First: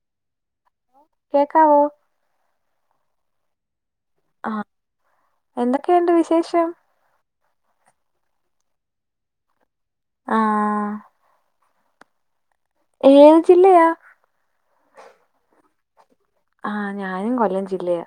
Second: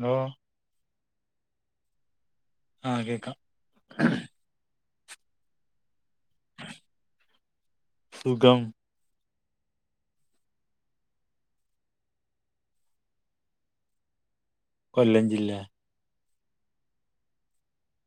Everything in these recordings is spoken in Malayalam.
ഹലോ കേക്കാവോ ആഹ് കേൾക്കാം ആ എന്തൊക്കെയുണ്ട് വിശേഷം സുഖം ആഹ് ഏത് ജില്ലയാ കൊല്ലം ജില്ല ആഹ് ഞാനും കൊല്ലം ജില്ലയ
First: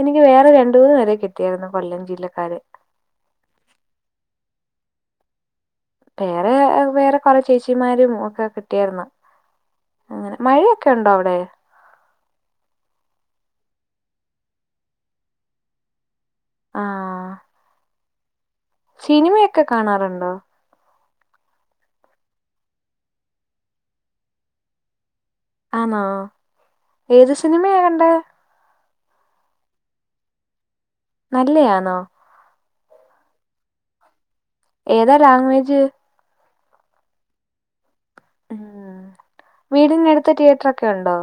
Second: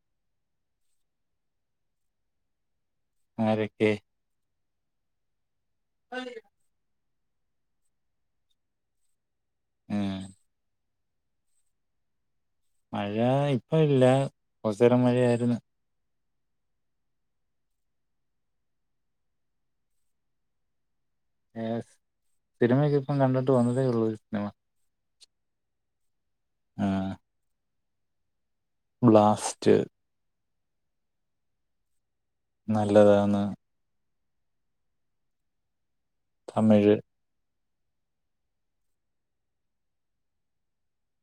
എനിക്ക് വേറെ രണ്ട് മൂന്ന് പേരെ കിട്ടിയായിരുന്നു കൊല്ലം ജില്ലക്കാരെ അരൊക്കെ വേറെ വേറെ കൊറെ ചേച്ചിമാരും ഒക്കെ കിട്ടിയായിരുന്നു ഉം അങ്ങനെ മഴയൊ ഒക്കെ ഉണ്ടോ അവിടെ മഴ ഇപ്പം ഇല്ല കുറച്ച് നേരം മഴയായിരുന്നു ആഹ് സിനിമയൊക്കെ കാണാറുണ്ടോ സിനിമൊക്കെ ഇപ്പം കണ്ടിട്ട് വന്നതേ ഉള്ളൂ ആണോ ആ ഏത് സിനിമയാ കണ്ടെ ബ്ലാസ്റ്റ് നല്ലയാണോ നല്ലതാണ് ഏതാ ലാംഗ്വേജ് തമിഴ് ഉം വീടിനടുത്ത് തിയേറ്ററൊക്കെ ഉണ്ടോ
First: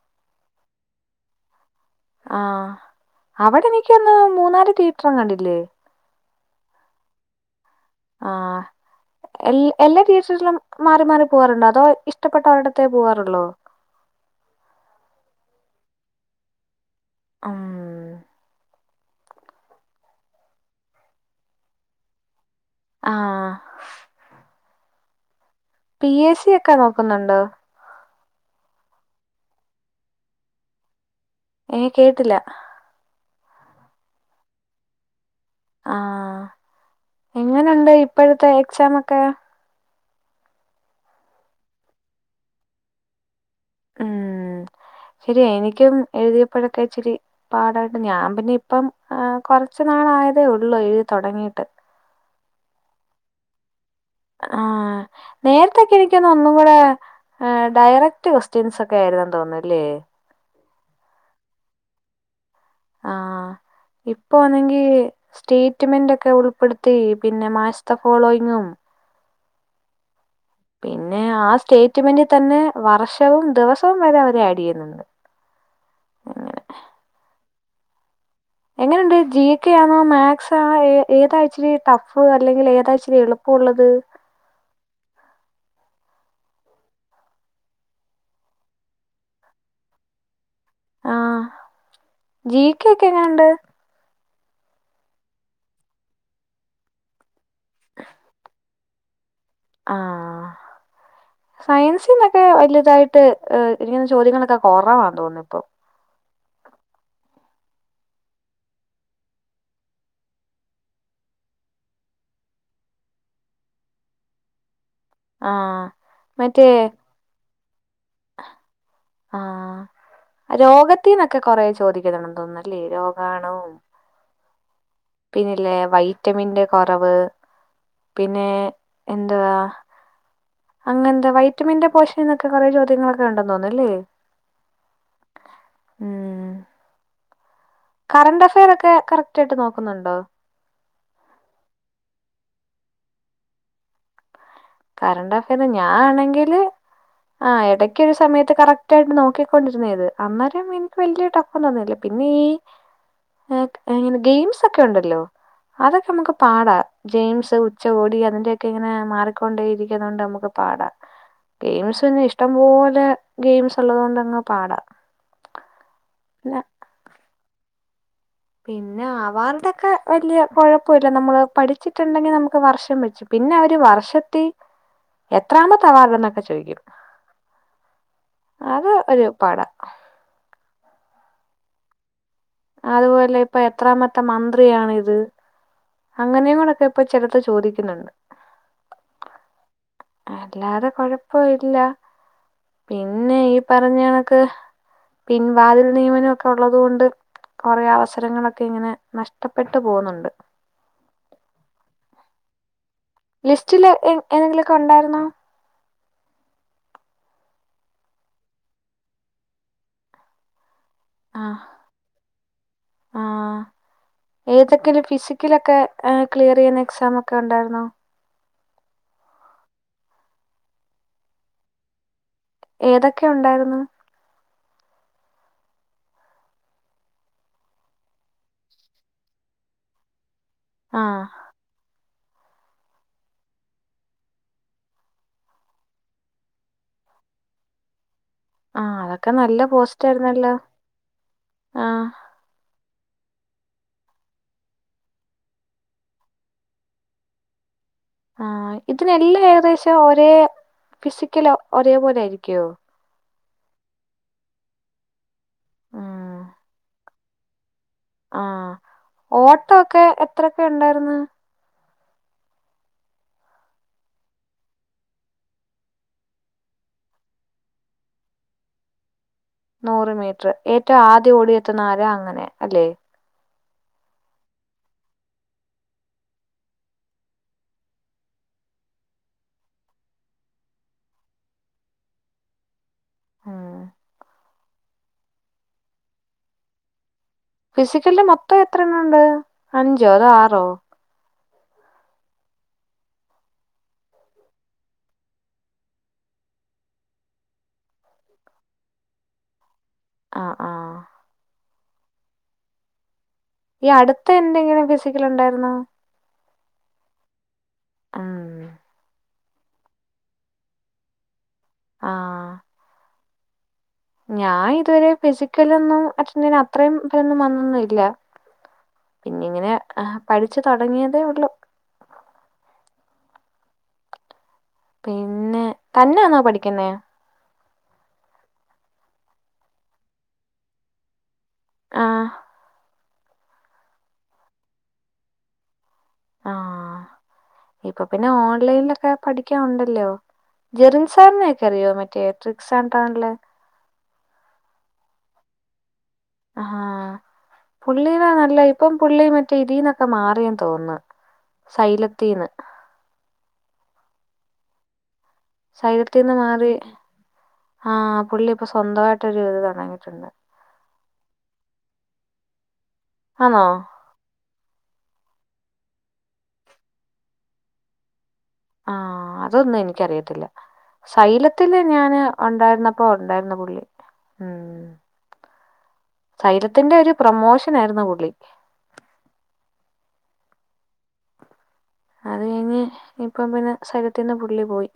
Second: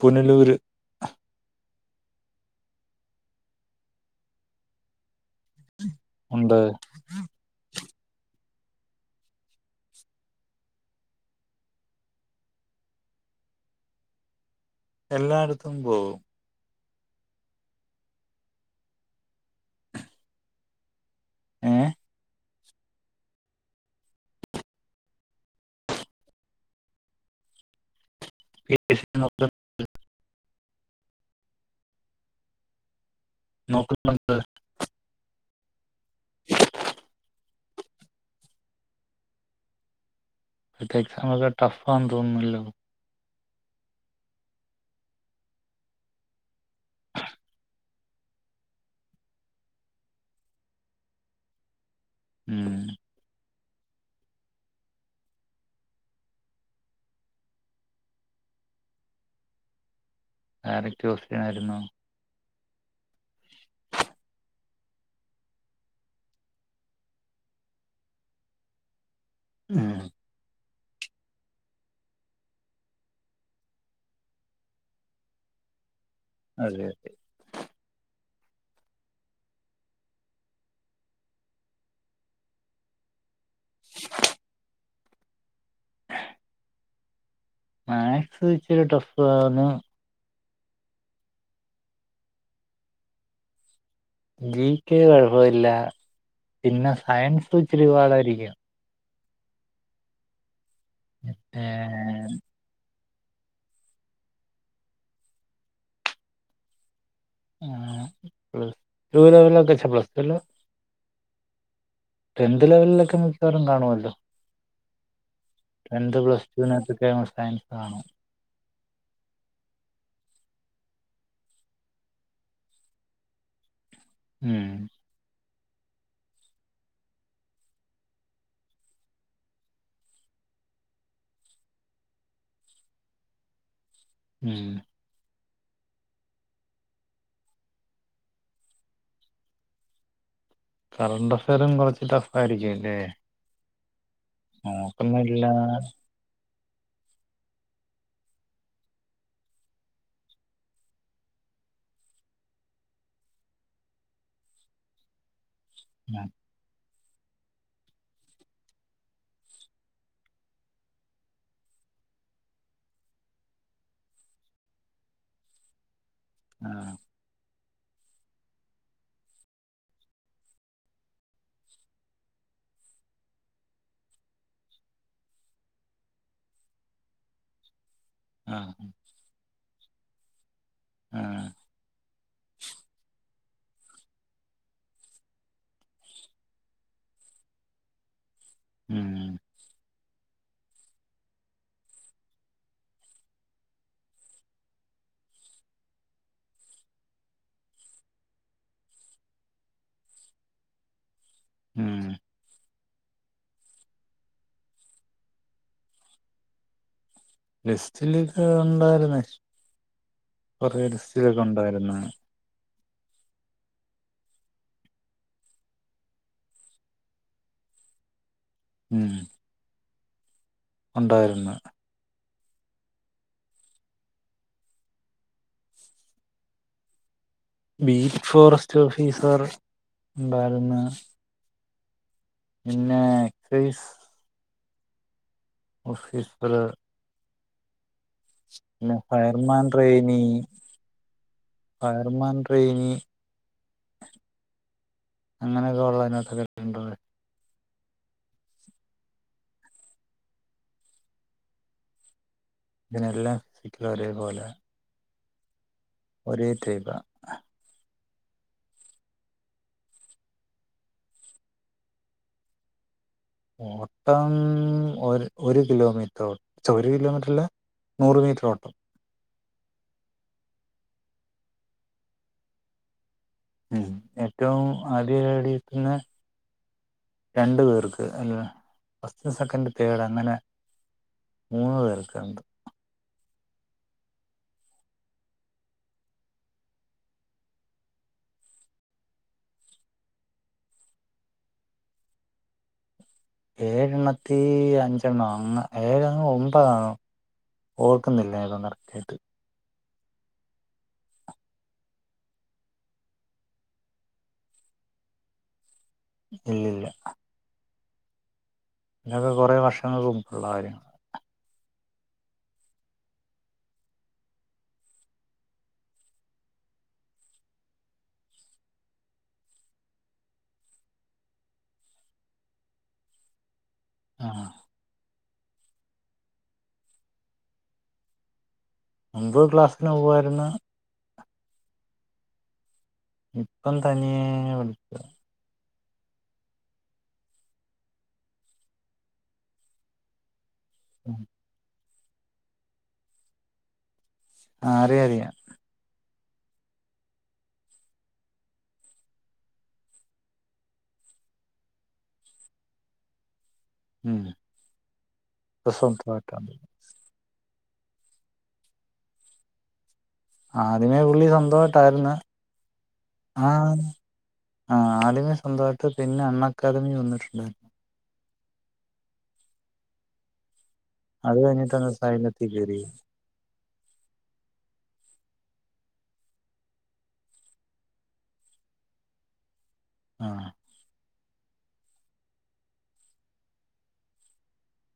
പുനലൂര് ആഹ് അവിടെ എനിക്കന്ന് മൂന്നാല് തിയറ്ററും കണ്ടില്ലേ ഉണ്ട് ആഹ് എ എല്ലാ തിയേറ്ററിലും മാറി മാറി പോകാറുണ്ടോ അതോ ഇഷ്ടപ്പെട്ടൊരിടത്തേ പോവാറുള്ളോ എല്ലായിടത്തും പോവും ആഹ് ഏഹ് ആഹ് പി എസ് സി ഒക്കെ നോക്കുന്നുണ്ടോ [inaudible] ഏഹ് കേട്ടില്ല നോക്കുന്നുണ്ട് ആഹ് എങ്ങനുണ്ട് ഇപ്പോഴത്തെ എക്സാം ഒക്കെ ഇപ്പഴത്തെ എക്സാം ഒക്കെ ടഫാന്ന് തോന്നുന്നല്ലോ ഉം ശരിയാ എനിക്കും എഴുതിയപ്പോഴൊക്കെ ഇച്ചിരി പാടായിട്ട് ഞാൻ പിന്നെ ഇപ്പം കുറച്ചു നാളായതേ ഉള്ളൂ എഴുതി തുടങ്ങീട്ട് ഉം ആഹ് നേരത്തൊക്കെ എനിക്ക് തോന്നുന്നു ഒന്നും കൂടെ ആഹ് ഡയറക്ട് ക്വസ്റ്റ്യൻസ് ഒക്കെ ആയിരുന്നു തോന്നുന്നുല്ലേ ഡയറക്റ്റ് ക്വൊസ്റ്റ്യൻ ആരുന്നു ആഹ് ഇപ്പൊ ആണെങ്കി സ്റ്റേറ്റ്മെന്റ് ഒക്കെ ഉൾപ്പെടുത്തി പിന്നെ മാസ്റ്റർ ഫോളോയിങ്ങും ആഹ് പിന്നെ ആ സ്റ്റേറ്റ്മെന്റ് തന്നെ വർഷവും ദിവസവും വരെ അവര് ആഡ് ചെയ്യുന്നുണ്ട് അങ്ങനെ അതെ അതെ എങ്ങനെയുണ്ട് ജി കെ ആണോ മാത്സ് ആണോ ഏതാണിച്ചിരി ടഫ് അല്ലെങ്കിൽ ഏതാച്ചിരി എളുപ്പം ഇപ്പോ ഉള്ളത് [inaudible] മാത്സ് ഇച്ചിരി ടഫ് ആണ് ആഹ് ജി കെ ഒക്കെ എങ്ങനെണ്ട് ജി കെ കുഴപ്പല്ല പിന്നെ സയൻസ് ഇച്ചിരിപാടായിരിക്കും ആഹ് ഏഹ് സയൻസിന്നൊക്കെ വലിയതായിട്ട് ഇങ്ങനെ ചോദ്യങ്ങളൊക്കെ കുറവാന്ന് തോന്നുന്നു ഇപ്പോ ആഹ് പ്ലസ് ടു ലെവൽ ഒക്കെച്ച് പ്ലസ് ടു അല്ല ടെൻത്ത് ലെവലിലൊക്കെ മിക്കവാറും കാണുമല്ലോ ആഹ് ടെൻത്ത് പ്ലസ് മറ്റേ ടുവിനെന്തൊക്കെ സയൻസ് കാണു ആഹ് രോഗത്തിന്നൊക്കെ കൊറെ ചോദിക്കുന്നുണ്ടെന്ന് തോന്നുന്നല്ലേ രോഗാണുവും ഉം പിന്നെല്ലേ വൈറ്റമിന്റെ കുറവ് പിന്നെ എന്തുവാ അങ്ങനെന്താ വൈറ്റമിന്റെ പോഷൻന്നൊക്കെ കുറെ ചോദ്യങ്ങളൊക്കെ ഉണ്ടെന്ന് തോന്നുന്നു അല്ലേ ഉം ഉം കറണ്ടഫെയറൊക്കെ കറക്റ്റ് ആയിട്ട് നോക്കുന്നുണ്ടോ? കറണ്ടഫയറും കുറച്ച് ടഫായിരിക്കും ല്ലേ. കറണ്ട് അഫെയർ ഞാനാണെങ്കില് ആഹ് ഇടയ്ക്കൊരു സമയത്ത് കറക്റ്റ് ആയിട്ട് നോക്കിക്കൊണ്ടിരുന്ന അത്. അന്നേരം എനിക്ക് വല്യ ട്ട അതൊന്നല്ല. പിന്നെ ഈ ആഹ് ങ്ങനെ ഗെയിംസ് ക്കെ ഉണ്ടല്ലോ? അതൊക്കെ നമുക്ക് പാടാ. ജെയിംസ്, ഉച്ചകോടി അതിന്റെക്കെ ഇങ്ങനെ മാർ കൊണ്ടേ ഇരിക്കുന്നോണ്ട് നമുക്ക് പാടാം. ഗെയിംസന്നെ ഇഷ്ടം പോലെ ഗെയിംസ് ഉള്ളതുകൊണ്ടങ്ങ് പാടാം. ആഹ് പിന്നെ അവാർടെക്കെ വലിയ കുഴപ്പല്ല. നമ്മള് പഠിച്ചിട്ടുണ്ടെങ്കിൽ നമുക്ക് വർഷം വച്ചും പിന്നെ അവര് വർഷത്തി എത്രാമത്ത വാർഡ് എന്നൊക്കെ ചോദിക്കും. ആഹ് അത് ഒരു പാട. ആഹ് അതുപോലെ ഇപ്പ എത്രാമത്തെ മന്ത്രിയാണിത്. അങ്ങനെയും കൂടെക്കെ ഇപ്പ ചിലത്ത് ചോദിക്കുന്നുണ്ട്. ഉം അല്ലാതെ കൊഴപ്പ ഇല്ല. പിന്നെ ഈ പറഞ്ഞണക്ക്. പിൻ വാതിൽ നിയമനം ക്കെ ഉള്ളതുകൊണ്ട് കൊറേ അവസരങ്ങളൊക്കെ ഇങ്ങനെ നഷ്ടപ്പെട്ടു പോകുന്നുണ്ട്. ഉം ലിസ്റ്റില് ഏഹ് എതെങ്കിലുമൊക്കെ ഉണ്ടായിരുന്നോ? ലിസ്റ്റിലൊക്കെ ഉണ്ടായിരുന്ന. കൊറെ ലിസ്റ്റിലൊക്കെ ഉണ്ടായിരുന്ന. ആഹ് ഏതൊക്കെ ഫിസിക്കലൊക്കെ ക്ലിയറെയ്യുന്ന എക്സാം ഒക്കെ ഉണ്ടായിരുന്നോ? ഉം ഉണ്ടായിരുന്നു. ഏതൊക്കെ ഉണ്ടായിരുന്നു. ബീറ്റ് ഫോറസ്റ്റ് ഓഫീസർ ഉണ്ടായിരുന്നു. ആ പിന്നെ എക്സൈസ്. ഓഫീസറ്. ആ പിന്നെ അതൊക്കെ നല്ല ഫയർമാൻ പോസ്റ്റ് റയിനി, ആയിരുന്നല്ലോ ആ ഫയർമാൻ റെയ്നി. അങ്ങനെയൊക്കെ ഉള്ള അതിനകത്തൊക്കെണ്ടത്. ആഹ്. ഇതിനെല്ലും ഏകദേശം ഒരേ ഫിസിക്കൽ ഒരേ പോലെ ആയിരിക്യോ. ഇതിനെല്ലാം സിക്കും ഒരേ പോലെ. ആഹ് ഒരേ ടൈ പ്പാ. ആഹ് ഓട്ടൊക്കെ എത്രക്ക് ണ്ടാർന്ന്. ഓട്ടം ഒരു ഒരു കിലോമീറ്റർ. ഛെ ഒരു കിലോമീറ്റർ അല്ല. നൂറ് മീറ്റർ ഓട്ടം. നൂറ് മീറ്റർ. ഏറ്റവും ആദ്യം ഓടിയെത്തുന്ന ആരാ അങ്ങനെ അല്ലെ? ഉം ഏറ്റവും ആദ്യം ഓടിയെതന്നെ. രണ്ട് പേർക്ക്. അല്ല. ഫസ്റ്റ്, സെക്കൻഡ്, തേഡ് അങ്ങനെ. മൂന്ന് പേർക്കണ്ട്. ആഹ് ഫിസിക്കല്ല് മൊത്തം എത്ര എണ്ണവുണ്ട് അഞ്ചോ അതോ ആറോ? ഏഴണ്ണത്തി അഞ്ചെണ്ണം [unintelligible] ഏഴാണോ ഒമ്പതാണോ ഓർക്കുന്നില്ല [unintelligible] കറക്ട്ടായിട്ട് ആഹ് ആഹ് ഈ അടുത്തെ എന്തെങ്കിലും ഫിസിക്കല് ഉണ്ടായിരുന്നോ ഇല്ലില്ല ആഹ് ഇതൊക്കെ കൊറേ വർഷങ്ങൾക്ക് മുമ്പുള്ള കാര്യങ്ങളാ ആഹ് ഞാൻ ഇതുവരെ ഫിസിക്കലൊന്നും അറ്റന്റ് ചെയ്യാൻ അത്രേം ഫലൊന്നും വന്നൊന്നും ഇല്ല പിന്നെ ഇങ്ങനെ ഏഹ് പഠിച്ചച്ച് തൊടങ്ങിയതേ ഒള്ളൂ ആഹ് പിന്നെ തന്നാണോ പഠിക്കുന്നേ മുൻപ് ക്ലാസ്സ്ന് പോവായിരുന്ന ആഹ് ഇപ്പം തനിയേ പഠിക്കാ ആഹ്, ഇപ്പം പിന്നെ ഓൺലൈലൊക്കെ പഠിക്കാൻ ഉണ്ടല്ലോ ജെറിൻസാറിനൊക്കെ അറിയോ മറ്റേ ത്രിക്സാണ്ടറിലെ ആഹ് അറിയാം അറിയാം ആ പുള്ളീനാ നല്ലെ ഇപ്പം പുള്ളി മറ്റേ ഇതിന്നൊക്കെ മാറിയെന്ന് തോന്ന്ന്ന് സൈലത്തീന്ന് ഹ്മ്മ് സൈലത്തിന്ന് മാറി ആഹ് പുള്ളി ഇപ്പോ സ്വന്തമായിട്ടൊരു ഇത് തൊടങ്ങിട്ടുണ്ട് ആദ്യമേ പുള്ളി സ്വന്തമായിട്ടായ്ര്ന്ന്, ആണോ ആഹ് ആഹ് ആലിമ സ്വന്തമായിട്ട് പിന്നെ അണ്ണക്കാദമി വന്നിട്ടുണ്ടായി ആഹ് അതൊന്നും എനിക്കറിയത്തില്ല, അത് സൈലത്തില് കഴിഞ്ഞിട്ടാണ് ഞാന് സൈലത്തിൽ കയറിയത് ഒണ്ടായിരുന്നപ്പോ ഉണ്ടായിരുന്നു പുള്ളി ഹ്മ്മ് സൈലത്തിന്റെ ഒരു പ്രെമോഷനായിരുന്നു പുള്ളി. ആഹ് അത് കഴിഞ്ഞ് ഇപ്പം പിന്നെ സൈലത്തിന്റെ പുള്ളി പോയി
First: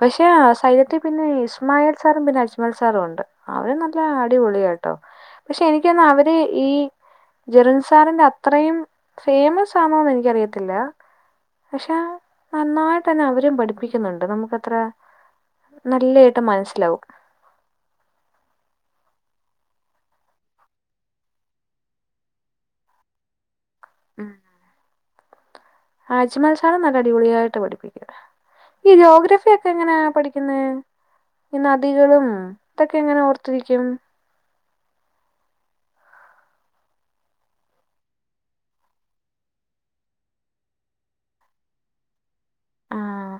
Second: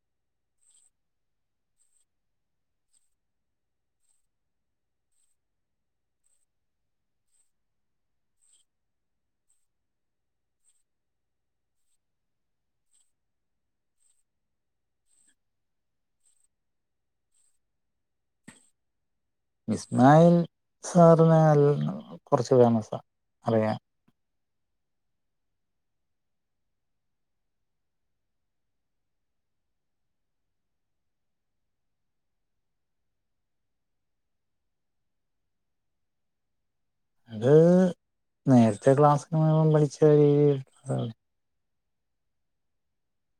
പക്ഷെ സൈലത്തി പിന്നെ ഇസ്മായിൽ സാറും പിന്നെ അജ്മൽ സാറും ഉണ്ട് അവര് നല്ല അടിപൊളിയാട്ടോ പക്ഷെ എനിക്ക് തന്നാ അവര് ഈ ജെറിൽസാറിന്റെ അത്രേയും ഫേമസ് ആണോന്ന് എനിക്കറിയത്തില്ലാ പക്ഷെ നന്നായിട്ടന്നെ അവരും പഠിപ്പിക്കുന്നുണ്ട് നമുക്കത്ര നല്ലായിട്ട് മനസ്സിലാവും. ഇസ്മായിൽ സാറിനെ [unintelligible] കൊറച്ച് ഫേമസാ അറിയാം ഹ്മ്മ് അജ്മൽ സാറും നല്ല അടിപൊളിയായിട്ട് പഠിപ്പിക്കും ഈ ജോഗ്രഫി ഒക്കെ എങ്ങനെയാ പഠിക്കുന്നേ ഈ നദികളും ഇതൊക്കെ എങ്ങനെ ഓർത്തിരിക്കും അത് നേരത്തെ ക്ലാസ്സിന് പോയപ്പം പഠിച്ച ഈ ഇതാണ്. ആഹ്,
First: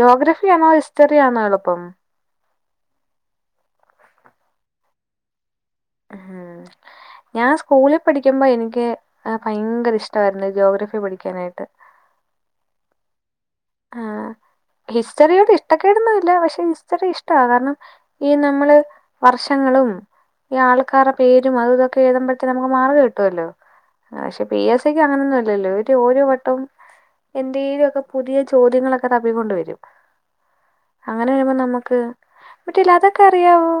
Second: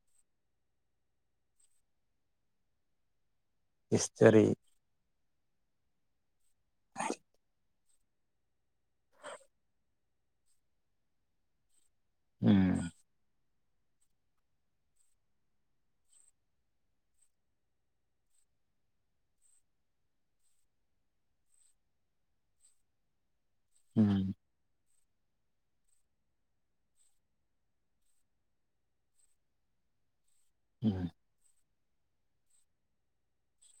ജോഗ്രഫി ആണോ ഹിസ്റ്ററി ആണോ എളുപ്പം? ഹിസ്റ്ററി. ആഹ് ഞാൻ സ് കൂളിൽ പഠിക്കുമ്പം എനിക്ക് ആ ഭയങ്കര ഇഷ്ടവായിരുന്നു ജോഗ്രഫി പഠിക്കാനായിട്ട് ഉം ആഹ് ഹിസ്റ്ററിയോട് ഇഷ്ടക്കേടൊന്നുല്ല പക്ഷെ ഹിസ്റ്ററി ഇഷ്ടാ കാരണം. ഈ നമ്മള് വർഷങ്ങളും ഈ ആൾക്കാര പേരും അതൂതൊക്കെ എഴതുമ്പത്തിന് നമുക്ക് മാർക്ക് കിട്ടുവല്ലോ. ഉം പക്ഷേ പി എസ് സിക്ക് അങ്ങനൊന്നും അല്ലല്ലോ ഓര് ഓരോ വട്ടം എന്തേലൊക്കെ പുതിയ ചോദ്യങ്ങളൊക്കെ തപ്പിക്കൊണ്ട് വരും. ഉം അങ്ങനെ വരുമ്പോ നമ്മക്ക് മറ്റേലതൊക്കെ അറിയാവോ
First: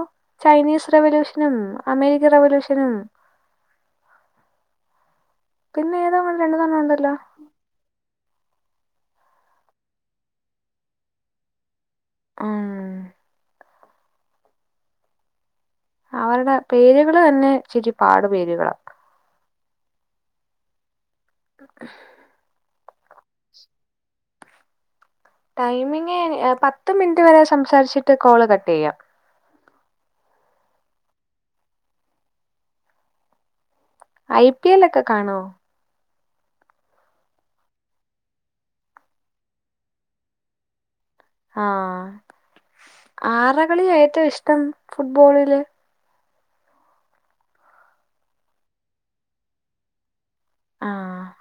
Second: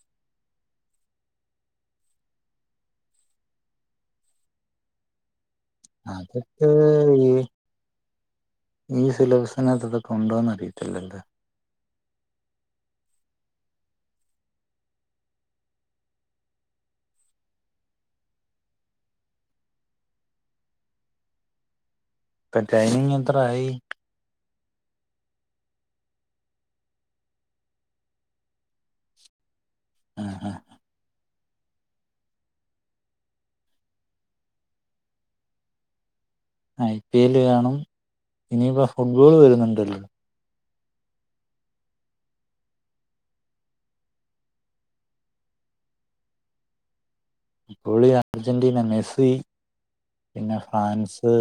ചൈനീസ് റവല്യൂഷനും, അമേരിക്കൻ റവല്യൂഷനും പിന്നെ ഏതോ അങ്ങനെ രണ്ട് അതൊക്കെ മൂന്നെണ്ണം ഉണ്ടല്ലോ. ഈ ഈ സിലബസിനകത്ത് ഇതൊക്കെണ്ടോന്ന് അറിയിത്തില്ലല്ലോ. ആഹ് അവരുടെ പേരുകള് തന്നെ ഇച്ചിരി പാട് പേര്കളാ. ഉംഅ് ഇപ്പ ടൈമിങ്ങെത്ര ആയി? ടൈമിങ് ഏഹ് പത്ത് മിനിറ്റ് വരെ സംസാരിച്ചിട്ട് കോള് കട്ടെയ്യാം. ആഹ് ആഹ് ഐ പി എല്ലൊക്കെ കാണോ? ഐ പി എല്ല് കാണും. ഇനിയിപ്പോ ഫുട്ബോള് വരുന്നുണ്ടല്ലോ. ആഹ് ആരെ കളിയാഏറ്റെഷ്ടം ഫുട്ബോളില്? ഫുട്ബോളി അർജന്റീന മെസ്സി പിന്നെ ആഹ് ഫ്രാൻസ്.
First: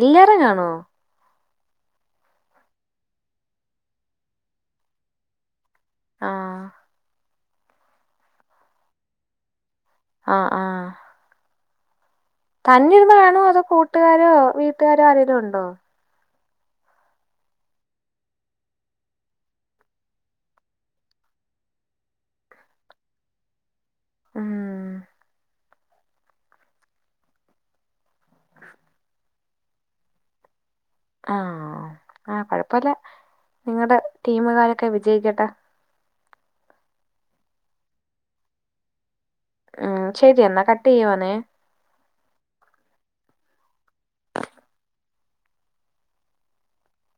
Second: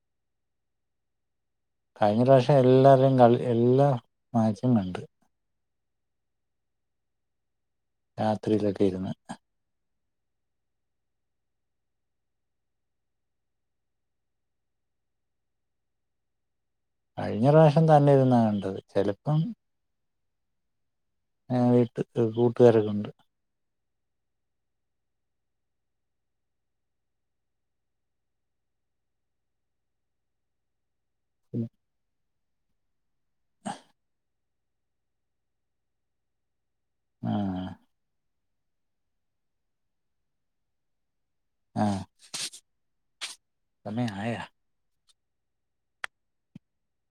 എല്ലാരെം കാണോ? കഴിഞ്ഞ പ്രാവശ്യം എല്ലാരുടേം കളി എല്ലാ മാച്ചും കണ്ട്. ആഹ് രാത്രിയിലൊക്കെയിരുന്ന്. ആഹ് ആഹ് തന്നെ ഇരുന്ന് കാണോ അതോ കൂട്ടുകാരോ വീട്ടുകാരോ ആരെലുണ്ടോ? കഴിഞ്ഞ പ്രാശ്യം തന്നെ ഇരുന്നാ കണ്ടത് ചെലപ്പം ഏഹ് വീട്ട് ത്ത് കൂട്ടുകാരൊക്കെ ഉണ്ട്. ആഹ് ആഹ് ആഹ് കൊഴപ്പല്ല നിങ്ങടെ ടീമുകാരൊക്കെ വിജയിക്കട്ടെ. ആഹ് ആഹ് ശരിയെന്ന കട്ടെയ്യുവാണേ ആഹ് സമയം ആയാ?